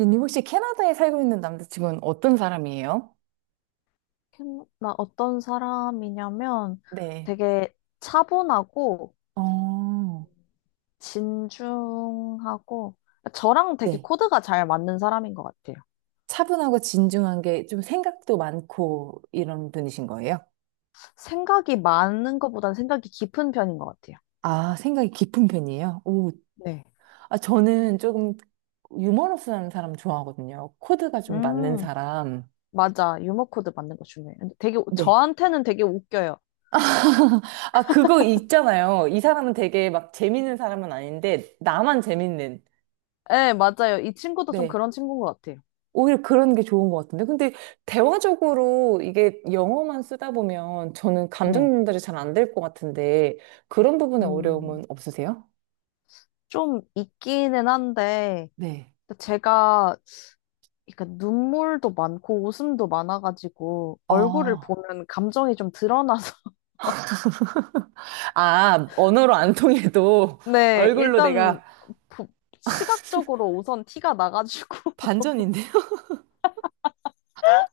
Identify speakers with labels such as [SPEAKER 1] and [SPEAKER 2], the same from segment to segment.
[SPEAKER 1] 님 혹시 캐나다에 살고 있는 남자친구는 어떤 사람이에요?
[SPEAKER 2] 나 어떤 사람이냐면
[SPEAKER 1] 네.
[SPEAKER 2] 되게 차분하고
[SPEAKER 1] 어,
[SPEAKER 2] 진중하고 저랑 되게
[SPEAKER 1] 네.
[SPEAKER 2] 코드가 잘 맞는 사람인 것 같아요.
[SPEAKER 1] 차분하고 진중한 게 좀 생각도 많고 이런 분이신 거예요?
[SPEAKER 2] 생각이 많은 것보다는 생각이 깊은 편인 것 같아요.
[SPEAKER 1] 아, 생각이 깊은 편이에요? 오,
[SPEAKER 2] 네.
[SPEAKER 1] 아, 저는 조금 유머러스한 사람 좋아하거든요. 코드가 좀 맞는
[SPEAKER 2] 음,
[SPEAKER 1] 사람.
[SPEAKER 2] 맞아. 유머 코드 맞는 거 중요해요. 근데 되게
[SPEAKER 1] 네.
[SPEAKER 2] 저한테는 되게 웃겨요.
[SPEAKER 1] 아, 그거 있잖아요. 이 사람은 되게 막 재밌는 사람은 아닌데, 나만 재밌는.
[SPEAKER 2] 네, 맞아요. 이 친구도 좀
[SPEAKER 1] 네.
[SPEAKER 2] 그런 친구인 것 같아요.
[SPEAKER 1] 오히려 그런 게 좋은 것 같은데. 근데 대화적으로 이게 영어만 쓰다 보면 저는 감정
[SPEAKER 2] 네.
[SPEAKER 1] 전달이 잘 안 될 것 같은데 그런 부분에
[SPEAKER 2] 음,
[SPEAKER 1] 어려움은 없으세요?
[SPEAKER 2] 좀 있기는 한데
[SPEAKER 1] 네.
[SPEAKER 2] 제가 그러니까 눈물도 많고 웃음도 많아가지고 얼굴을
[SPEAKER 1] 아,
[SPEAKER 2] 보면 감정이 좀 드러나서
[SPEAKER 1] 아, 언어로 안 통해도
[SPEAKER 2] 네,
[SPEAKER 1] 얼굴로
[SPEAKER 2] 일단
[SPEAKER 1] 내가,
[SPEAKER 2] 보- 시각적으로 우선 티가 나가지고
[SPEAKER 1] 반전인데요?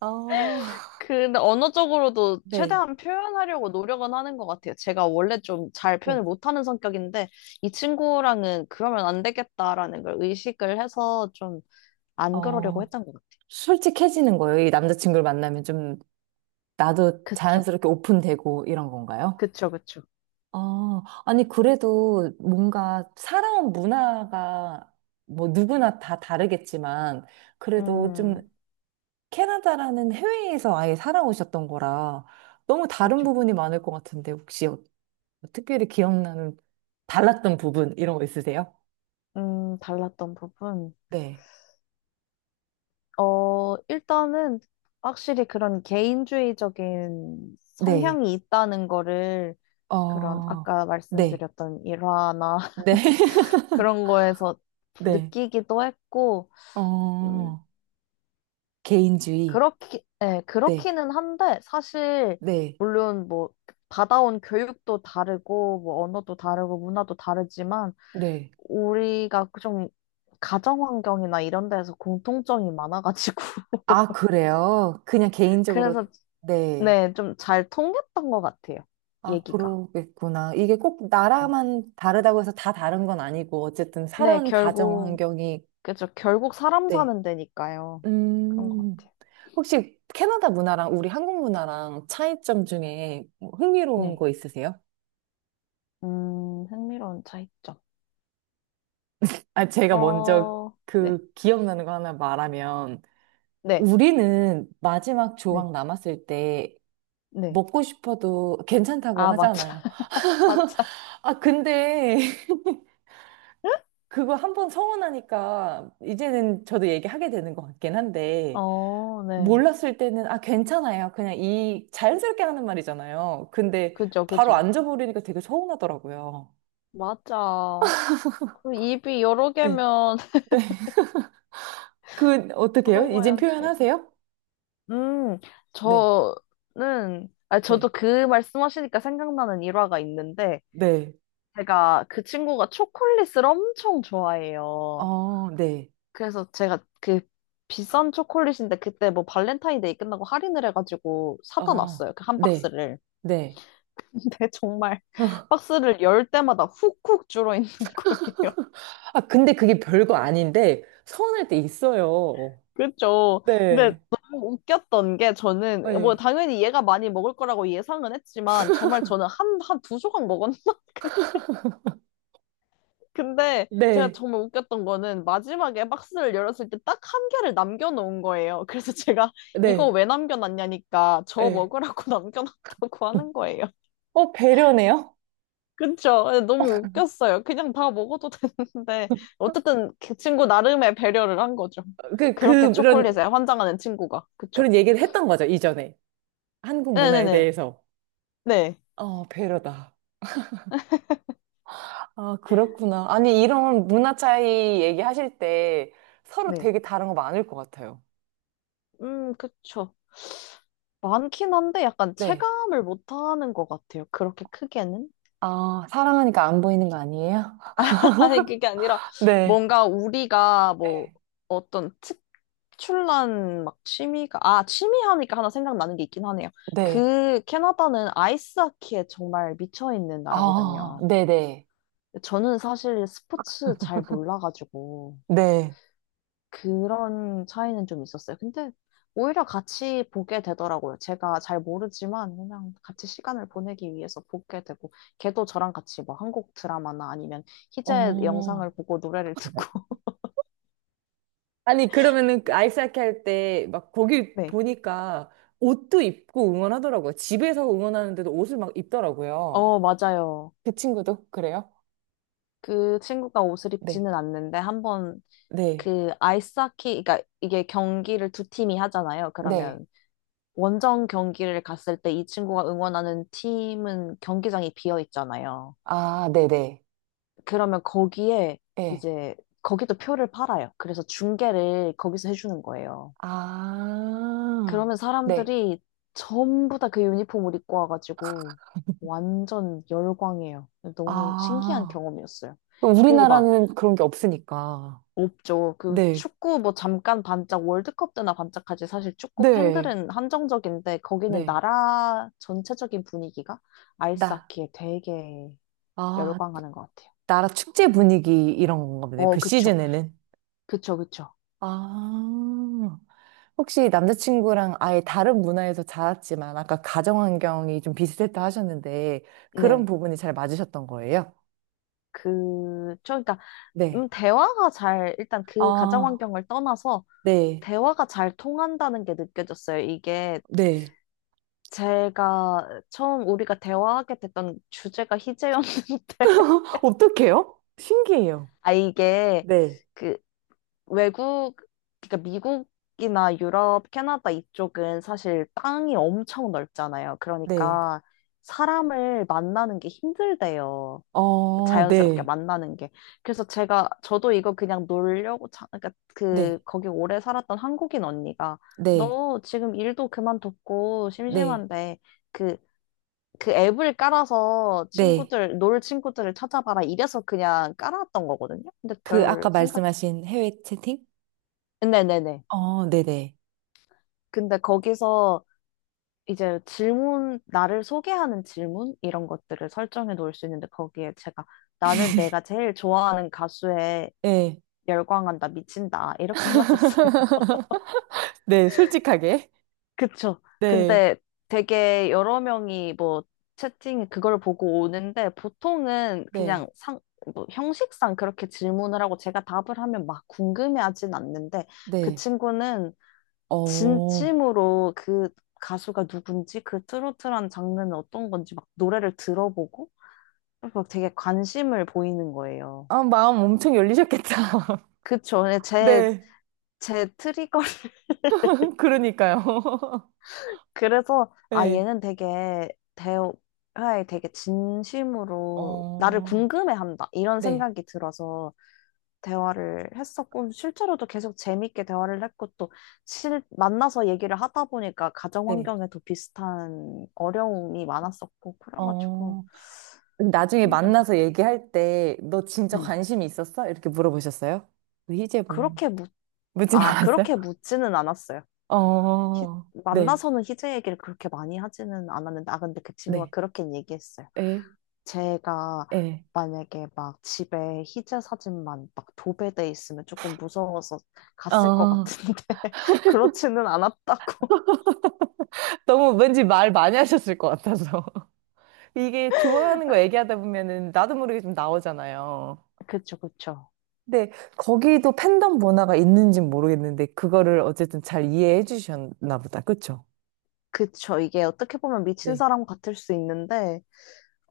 [SPEAKER 1] 아,
[SPEAKER 2] 근데 언어적으로도
[SPEAKER 1] 네.
[SPEAKER 2] 최대한 표현하려고 노력은 하는 것 같아요. 제가 원래 좀 잘 표현을
[SPEAKER 1] 네.
[SPEAKER 2] 못하는 성격인데 이 친구랑은 그러면 안 되겠다라는 걸 의식을 해서 좀 안 그러려고
[SPEAKER 1] 어,
[SPEAKER 2] 했던 것 같아요.
[SPEAKER 1] 솔직해지는 거예요. 이 남자친구를 만나면 좀 나도
[SPEAKER 2] 그쵸,
[SPEAKER 1] 자연스럽게 오픈되고 이런 건가요?
[SPEAKER 2] 그쵸, 그쵸.
[SPEAKER 1] 아, 아니, 그래도 뭔가 살아온 문화가 뭐 누구나 다 다르겠지만, 그래도 좀
[SPEAKER 2] 음,
[SPEAKER 1] 캐나다라는 해외에서 아예 살아오셨던 거라 너무 다른
[SPEAKER 2] 그쵸.
[SPEAKER 1] 부분이 많을 것 같은데, 혹시 특별히 기억나는 달랐던 부분, 이런 거 있으세요?
[SPEAKER 2] 달랐던 부분.
[SPEAKER 1] 네.
[SPEAKER 2] 어, 일단은 확실히 그런 개인주의적인
[SPEAKER 1] 네.
[SPEAKER 2] 성향이 있다는 거를 그런
[SPEAKER 1] 어,
[SPEAKER 2] 아까
[SPEAKER 1] 네.
[SPEAKER 2] 말씀드렸던 일화나
[SPEAKER 1] 네.
[SPEAKER 2] 그런 거에서
[SPEAKER 1] 네.
[SPEAKER 2] 느끼기도 했고, 음,
[SPEAKER 1] 어, 개인주의.
[SPEAKER 2] 그렇기, 예,
[SPEAKER 1] 네.
[SPEAKER 2] 그렇기는 한데, 사실,
[SPEAKER 1] 네.
[SPEAKER 2] 물론 뭐, 받아온 교육도 다르고, 뭐, 언어도 다르고, 문화도 다르지만,
[SPEAKER 1] 네.
[SPEAKER 2] 우리가 좀, 가정 환경이나 이런 데에서 공통점이 많아가지고,
[SPEAKER 1] 아, 그래요? 그냥 개인적으로,
[SPEAKER 2] 그래서
[SPEAKER 1] 네.
[SPEAKER 2] 네, 좀 잘 통했던 것 같아요.
[SPEAKER 1] 아,
[SPEAKER 2] 얘기가.
[SPEAKER 1] 그러겠구나. 이게 꼭
[SPEAKER 2] 음.
[SPEAKER 1] 나라만 다르다고 해서 다 다른 건 아니고, 어쨌든
[SPEAKER 2] 네,
[SPEAKER 1] 살아온 가정
[SPEAKER 2] 결국,
[SPEAKER 1] 환경이,
[SPEAKER 2] 그죠. 결국 사람
[SPEAKER 1] 네.
[SPEAKER 2] 사는 데니까요. 그런 것
[SPEAKER 1] 음,
[SPEAKER 2] 같아요.
[SPEAKER 1] 혹시 캐나다 문화랑 우리 한국 문화랑 차이점 중에 뭐 흥미로운
[SPEAKER 2] 네.
[SPEAKER 1] 거 있으세요?
[SPEAKER 2] 흥미로운 차이점.
[SPEAKER 1] 아, 제가 먼저
[SPEAKER 2] 어, 네,
[SPEAKER 1] 그 기억나는 거 하나 말하면,
[SPEAKER 2] 네,
[SPEAKER 1] 우리는 마지막
[SPEAKER 2] 네.
[SPEAKER 1] 조각 남았을 때
[SPEAKER 2] 네.
[SPEAKER 1] 먹고 싶어도 괜찮다고
[SPEAKER 2] 아, 맞아,
[SPEAKER 1] 하잖아요.
[SPEAKER 2] 맞아.
[SPEAKER 1] 아, 근데 그거 한 번 서운하니까 이제는 저도 얘기하게 되는 것 같긴 한데
[SPEAKER 2] 어, 네.
[SPEAKER 1] 몰랐을 때는 아 괜찮아요. 그냥 이 자연스럽게 하는 말이잖아요. 근데
[SPEAKER 2] 그죠,
[SPEAKER 1] 바로
[SPEAKER 2] 그죠.
[SPEAKER 1] 앉아버리니까 되게 서운하더라고요.
[SPEAKER 2] 맞아. 그 입이 여러
[SPEAKER 1] 네.
[SPEAKER 2] 개면
[SPEAKER 1] 네. 그 어떻게 해요? 이젠
[SPEAKER 2] 물어봐야지.
[SPEAKER 1] 표현하세요?
[SPEAKER 2] 음,
[SPEAKER 1] 네.
[SPEAKER 2] 저는, 아,
[SPEAKER 1] 네.
[SPEAKER 2] 저도 그 말씀하시니까 생각나는 일화가 있는데,
[SPEAKER 1] 네.
[SPEAKER 2] 제가 그 친구가 초콜릿을 엄청 좋아해요.
[SPEAKER 1] 어, 네.
[SPEAKER 2] 그래서 제가 그 비싼 초콜릿인데 그때 뭐 발렌타인데이 끝나고 할인을 해가지고 사다
[SPEAKER 1] 어,
[SPEAKER 2] 놨어요. 그 한
[SPEAKER 1] 네.
[SPEAKER 2] 박스를.
[SPEAKER 1] 네.
[SPEAKER 2] 근데 정말 박스를 열 때마다 훅훅 줄어 있는 거예요.
[SPEAKER 1] 아, 근데 그게 별거 아닌데 서운할 때 있어요.
[SPEAKER 2] 그렇죠. 근데
[SPEAKER 1] 네.
[SPEAKER 2] 너무 웃겼던 게 저는 뭐
[SPEAKER 1] 네.
[SPEAKER 2] 당연히 얘가 많이 먹을 거라고 예상은 했지만 정말 저는 한 두 조각 먹었나? 근데 제가
[SPEAKER 1] 네.
[SPEAKER 2] 정말 웃겼던 거는 마지막에 박스를 열었을 때 딱 한 개를 남겨놓은 거예요. 그래서 제가 이거
[SPEAKER 1] 네.
[SPEAKER 2] 왜 남겨놨냐니까 저
[SPEAKER 1] 네.
[SPEAKER 2] 먹으라고 남겨놨다고 하는 거예요.
[SPEAKER 1] 어, 배려네요?
[SPEAKER 2] 그쵸? 네, 너무 웃겼어요. 그냥 다 먹어도 되는데 어쨌든 그 친구 나름의 배려를 한 거죠.
[SPEAKER 1] 그,
[SPEAKER 2] 그렇게
[SPEAKER 1] 그, 그런,
[SPEAKER 2] 초콜릿에 환장하는 친구가. 그쵸?
[SPEAKER 1] 그런 얘기를 했던 거죠, 이전에. 한국 문화에
[SPEAKER 2] 네네네.
[SPEAKER 1] 대해서.
[SPEAKER 2] 네.
[SPEAKER 1] 어, 배려다. 아, 그렇구나. 아니, 이런 문화 차이 얘기하실 때 서로
[SPEAKER 2] 네.
[SPEAKER 1] 되게 다른 거 많을 것 같아요.
[SPEAKER 2] 그쵸. 많긴 한데 약간
[SPEAKER 1] 네.
[SPEAKER 2] 체감을 못하는 것 같아요. 그렇게 크게는.
[SPEAKER 1] 아, 사랑하니까 안 보이는 거 아니에요?
[SPEAKER 2] 아니, 그게 아니라,
[SPEAKER 1] 네.
[SPEAKER 2] 뭔가 우리가 뭐,
[SPEAKER 1] 네.
[SPEAKER 2] 어떤 특출난 막 취미가, 아, 취미 하니까 하나 생각나는 게 있긴 하네요.
[SPEAKER 1] 네.
[SPEAKER 2] 그, 캐나다는 아이스하키에 정말 미쳐있는
[SPEAKER 1] 아,
[SPEAKER 2] 나라거든요.
[SPEAKER 1] 네네.
[SPEAKER 2] 저는 사실 스포츠 잘 몰라가지고,
[SPEAKER 1] 네.
[SPEAKER 2] 그런 차이는 좀 있었어요. 근데, 오히려 같이 보게 되더라고요. 제가 잘 모르지만, 그냥 같이 시간을 보내기 위해서 보게 되고, 걔도 저랑 같이 뭐 한국 드라마나 아니면 희재 영상을
[SPEAKER 1] 어,
[SPEAKER 2] 보고 노래를 듣고,
[SPEAKER 1] 아니, 그러면은 그 아이스하키 할 때 막 거기
[SPEAKER 2] 네.
[SPEAKER 1] 보니까 옷도 입고 응원하더라고요. 집에서 응원하는데도 옷을 막 입더라고요.
[SPEAKER 2] 어, 맞아요.
[SPEAKER 1] 그 친구도 그래요?
[SPEAKER 2] 그 친구가 옷을
[SPEAKER 1] 네,
[SPEAKER 2] 입지는 않는데 한 번
[SPEAKER 1] 네,
[SPEAKER 2] 그 아이스하키, 그러니까 이게 경기를 두 팀이 하잖아요.
[SPEAKER 1] 네.
[SPEAKER 2] 그러면 원정 경기를 갔을 때 이 친구가 응원하는 팀은 경기장이 비어 있잖아요.
[SPEAKER 1] 아, 네네.
[SPEAKER 2] 그러면 거기에
[SPEAKER 1] 예.
[SPEAKER 2] 이제 거기도 표를 팔아요. 그래서 중계를 거기서 해주는 거예요.
[SPEAKER 1] 아,
[SPEAKER 2] 그러면
[SPEAKER 1] 네.
[SPEAKER 2] 사람들이 전부 다 그 유니폼을 입고 와가지고 완전 열광해요. 너무 신기한
[SPEAKER 1] 아.
[SPEAKER 2] 경험이었어요.
[SPEAKER 1] 그럼
[SPEAKER 2] 그리고 막
[SPEAKER 1] 우리나라는 그런 게 없으니까.
[SPEAKER 2] 없죠. 그
[SPEAKER 1] 네,
[SPEAKER 2] 축구 뭐 잠깐 반짝 월드컵 때나 반짝하지 사실 축구
[SPEAKER 1] 네,
[SPEAKER 2] 팬들은 한정적인데 거기는
[SPEAKER 1] 네.
[SPEAKER 2] 나라 전체적인 분위기가
[SPEAKER 1] 나,
[SPEAKER 2] 아이스하키에 되게
[SPEAKER 1] 아,
[SPEAKER 2] 열광하는 것 같아요.
[SPEAKER 1] 나라 축제 분위기 이런 건가 보네.
[SPEAKER 2] 어,
[SPEAKER 1] 그
[SPEAKER 2] 그쵸.
[SPEAKER 1] 시즌에는.
[SPEAKER 2] 그쵸, 그쵸.
[SPEAKER 1] 아, 혹시 남자친구랑 아예 다른 문화에서 자랐지만 아까 가정환경이 좀 비슷했다 하셨는데 그런
[SPEAKER 2] 네.
[SPEAKER 1] 부분이 잘 맞으셨던 거예요?
[SPEAKER 2] 그쵸. 그러니까
[SPEAKER 1] 네.
[SPEAKER 2] 대화가 잘 일단 그 가정
[SPEAKER 1] 아,
[SPEAKER 2] 환경을 떠나서
[SPEAKER 1] 네.
[SPEAKER 2] 대화가 잘 통한다는 게 느껴졌어요. 이게
[SPEAKER 1] 네,
[SPEAKER 2] 제가 처음 우리가 대화하게 됐던 주제가 희재였는데
[SPEAKER 1] 어떡해요? 신기해요.
[SPEAKER 2] 아 이게
[SPEAKER 1] 네.
[SPEAKER 2] 그 외국, 그러니까 미국이나 유럽, 캐나다 이쪽은 사실 땅이 엄청 넓잖아요.
[SPEAKER 1] 네,
[SPEAKER 2] 그러니까 사람을 만나는 게 힘들대요.
[SPEAKER 1] 어,
[SPEAKER 2] 자연스럽게
[SPEAKER 1] 네,
[SPEAKER 2] 만나는 게. 그래서 제가, 저도 이거 그냥 놀려고, 자, 그러니까 그,
[SPEAKER 1] 네,
[SPEAKER 2] 거기 오래 살았던 한국인 언니가
[SPEAKER 1] 네,
[SPEAKER 2] 너 지금 일도 그만뒀고
[SPEAKER 1] 네,
[SPEAKER 2] 심심한데 그, 그 앱을 깔아서
[SPEAKER 1] 네.
[SPEAKER 2] 친구들, 놀 친구들을 찾아봐라. 이래서 그냥 깔아왔던 거거든요. 근데
[SPEAKER 1] 그 아까
[SPEAKER 2] 별 생각,
[SPEAKER 1] 말씀하신 해외 채팅?
[SPEAKER 2] 네네네.
[SPEAKER 1] 어, 네네.
[SPEAKER 2] 근데 거기서 이제 질문, 나를 소개하는 질문? 이런 것들을 설정해 놓을 수 있는데 거기에 제가 나는 내가 제일 좋아하는 가수에
[SPEAKER 1] 네,
[SPEAKER 2] 열광한다, 미친다. 이렇게 해놨었어요.
[SPEAKER 1] 네, 솔직하게.
[SPEAKER 2] 그쵸.
[SPEAKER 1] 네,
[SPEAKER 2] 근데 되게 여러 명이 뭐 채팅 그걸 보고 오는데 보통은
[SPEAKER 1] 네,
[SPEAKER 2] 그냥 상, 뭐 형식상 그렇게 질문을 하고 제가 답을 하면 막 궁금해하진 않는데 그
[SPEAKER 1] 네.
[SPEAKER 2] 친구는
[SPEAKER 1] 어,
[SPEAKER 2] 진심으로 그 가수가 누군지 그 트로트라는 장르는 어떤 건지 막 노래를 들어보고 막 되게 관심을 보이는 거예요.
[SPEAKER 1] 아, 마음 엄청 열리셨겠다.
[SPEAKER 2] 그쵸. 제,
[SPEAKER 1] 네,
[SPEAKER 2] 제 트리거.
[SPEAKER 1] 그러니까요.
[SPEAKER 2] 그래서 아,
[SPEAKER 1] 네,
[SPEAKER 2] 얘는 되게 대화에 되게 진심으로 나를
[SPEAKER 1] 어,
[SPEAKER 2] 궁금해한다. 이런
[SPEAKER 1] 네,
[SPEAKER 2] 생각이 들어서 대화를 했었고, 실제로도 계속 재밌게 대화를 했고, 또 실, 만나서 얘기를 하다 보니까 가정
[SPEAKER 1] 네,
[SPEAKER 2] 환경에도 비슷한 어려움이 많았었고, 그래가지고.
[SPEAKER 1] 어. 나중에
[SPEAKER 2] 통했던 것
[SPEAKER 1] 만나서
[SPEAKER 2] 같아요.
[SPEAKER 1] 얘기할 때, 너 진짜
[SPEAKER 2] 네.
[SPEAKER 1] 관심이 있었어? 이렇게 물어보셨어요? 우리 희재분.
[SPEAKER 2] 그렇게 묻,
[SPEAKER 1] 묻진
[SPEAKER 2] 아,
[SPEAKER 1] 않았어요?
[SPEAKER 2] 그렇게 묻지는 않았어요. 희-
[SPEAKER 1] 어, 네,
[SPEAKER 2] 만나서는 희재 얘기를 그렇게 많이 하지는 않았는데, 아, 근데 그 친구가
[SPEAKER 1] 네,
[SPEAKER 2] 그렇게 얘기했어요.
[SPEAKER 1] 에,
[SPEAKER 2] 제가
[SPEAKER 1] 에,
[SPEAKER 2] 만약에 막 집에 희재 사진만 막 도배돼 있으면 조금 무서워서 갔을 것
[SPEAKER 1] 어.
[SPEAKER 2] 같은데, 그렇지는 않았다고.
[SPEAKER 1] 너무 왠지 말 많이 하셨을 것 같아서. 이게 좋아하는 거 얘기하다 보면은 나도 모르게 좀 나오잖아요.
[SPEAKER 2] 그쵸, 그쵸.
[SPEAKER 1] 근데 거기도 팬덤 문화가 있는진 모르겠는데, 그거를 어쨌든 잘 이해해 주셨나 보다. 그쵸?
[SPEAKER 2] 그쵸. 이게 어떻게 보면 미친
[SPEAKER 1] 네,
[SPEAKER 2] 사람 같을 수 있는데,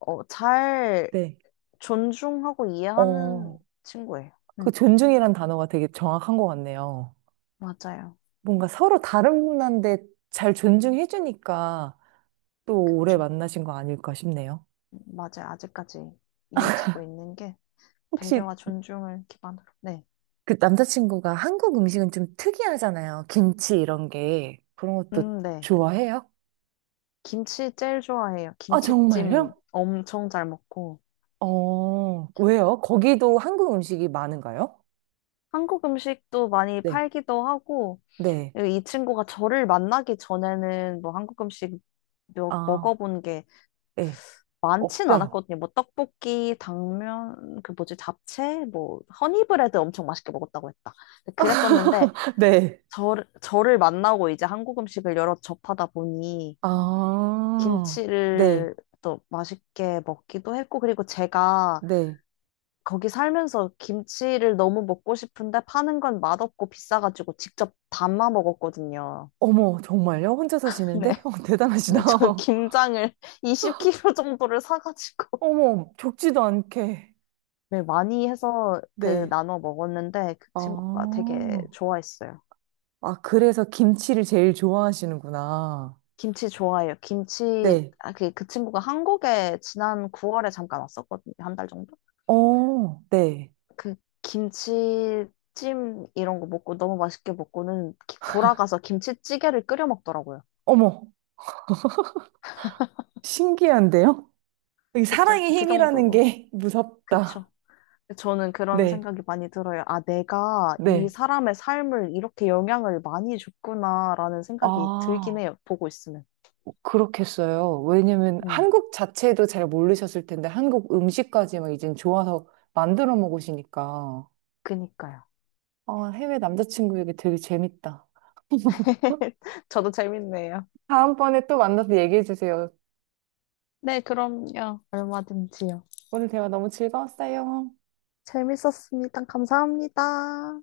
[SPEAKER 2] 어, 잘
[SPEAKER 1] 네.
[SPEAKER 2] 존중하고 이해하는
[SPEAKER 1] 어,
[SPEAKER 2] 친구예요.
[SPEAKER 1] 그
[SPEAKER 2] 네.
[SPEAKER 1] 존중이란 단어가 되게 정확한 것 같네요.
[SPEAKER 2] 맞아요.
[SPEAKER 1] 뭔가 서로 다른데 분한잘 존중해주니까 또 오래 만나신 거 아닐까 싶네요.
[SPEAKER 2] 맞아요. 아직까지 이어지고 있는 게
[SPEAKER 1] 혹시
[SPEAKER 2] 배려와 존중을 기반으로. 네.
[SPEAKER 1] 그 남자친구가 한국 음식은 좀 특이하잖아요. 김치 이런 게. 그런 것도
[SPEAKER 2] 네.
[SPEAKER 1] 좋아해요?
[SPEAKER 2] 김치 제일 좋아해요.
[SPEAKER 1] 아,
[SPEAKER 2] 김치찜
[SPEAKER 1] 정말요?
[SPEAKER 2] 엄청 잘 먹고.
[SPEAKER 1] 어, 왜요? 거기도 한국 음식이 많은가요?
[SPEAKER 2] 한국 음식도 많이
[SPEAKER 1] 네.
[SPEAKER 2] 팔기도 하고,
[SPEAKER 1] 네.
[SPEAKER 2] 이 친구가 저를 만나기 전에는 뭐 한국 음식
[SPEAKER 1] 아,
[SPEAKER 2] 먹어본 게
[SPEAKER 1] 네.
[SPEAKER 2] 많진
[SPEAKER 1] 없죠?
[SPEAKER 2] 않았거든요. 뭐 떡볶이, 당면, 그 뭐지, 잡채, 뭐 허니브레드 엄청 맛있게 먹었다고 했다. 그랬었는데,
[SPEAKER 1] 네.
[SPEAKER 2] 저를 만나고 이제 한국 음식을 여러 접하다 보니,
[SPEAKER 1] 아, 네.
[SPEAKER 2] 김치를 또 맛있게 먹기도 했고, 그리고 제가
[SPEAKER 1] 네.
[SPEAKER 2] 거기 살면서 김치를 너무 먹고 싶은데 파는 건 맛없고 비싸가지고 직접 담아 먹었거든요.
[SPEAKER 1] 어머, 정말요? 혼자
[SPEAKER 2] 네.
[SPEAKER 1] 사시는데? 어, 대단하시다.
[SPEAKER 2] 네, 저 김장을 20kg 정도를 사가지고
[SPEAKER 1] 어머, 적지도 않게.
[SPEAKER 2] 네, 많이 해서 그
[SPEAKER 1] 네.
[SPEAKER 2] 나눠 먹었는데 그 친구가
[SPEAKER 1] 아,
[SPEAKER 2] 되게 좋아했어요.
[SPEAKER 1] 아, 그래서 김치를 제일 좋아하시는구나.
[SPEAKER 2] 김치 좋아해요. 김치,
[SPEAKER 1] 네.
[SPEAKER 2] 아, 그, 그 친구가 한국에 지난 9월에 잠깐 왔었거든요. 한 달 정도?
[SPEAKER 1] 어, 네.
[SPEAKER 2] 그 김치찜 이런 거 먹고 너무 맛있게 먹고는 돌아가서 김치찌개를 끓여 먹더라고요.
[SPEAKER 1] 어머, 신기한데요? 이
[SPEAKER 2] 그쵸?
[SPEAKER 1] 사랑의
[SPEAKER 2] 그
[SPEAKER 1] 힘이라는
[SPEAKER 2] 정도로.
[SPEAKER 1] 게 무섭다.
[SPEAKER 2] 그쵸? 저는 그런
[SPEAKER 1] 네,
[SPEAKER 2] 생각이 많이 들어요. 아, 내가 이
[SPEAKER 1] 네.
[SPEAKER 2] 사람의 삶을 이렇게 영향을 많이 줬구나라는 생각이 들긴
[SPEAKER 1] 아,
[SPEAKER 2] 해요. 보고 있으면.
[SPEAKER 1] 그렇겠어요. 왜냐면
[SPEAKER 2] 네,
[SPEAKER 1] 한국 자체도 잘 모르셨을 텐데 한국 음식까지 막 이젠 좋아서 만들어 먹으시니까.
[SPEAKER 2] 그니까요.
[SPEAKER 1] 아, 해외 남자친구에게 되게 재밌다.
[SPEAKER 2] 저도 재밌네요.
[SPEAKER 1] 다음번에 또 만나서 얘기해 주세요.
[SPEAKER 2] 네, 그럼요. 얼마든지요.
[SPEAKER 1] 오늘 대화 너무 즐거웠어요.
[SPEAKER 2] 재밌었습니다. 감사합니다.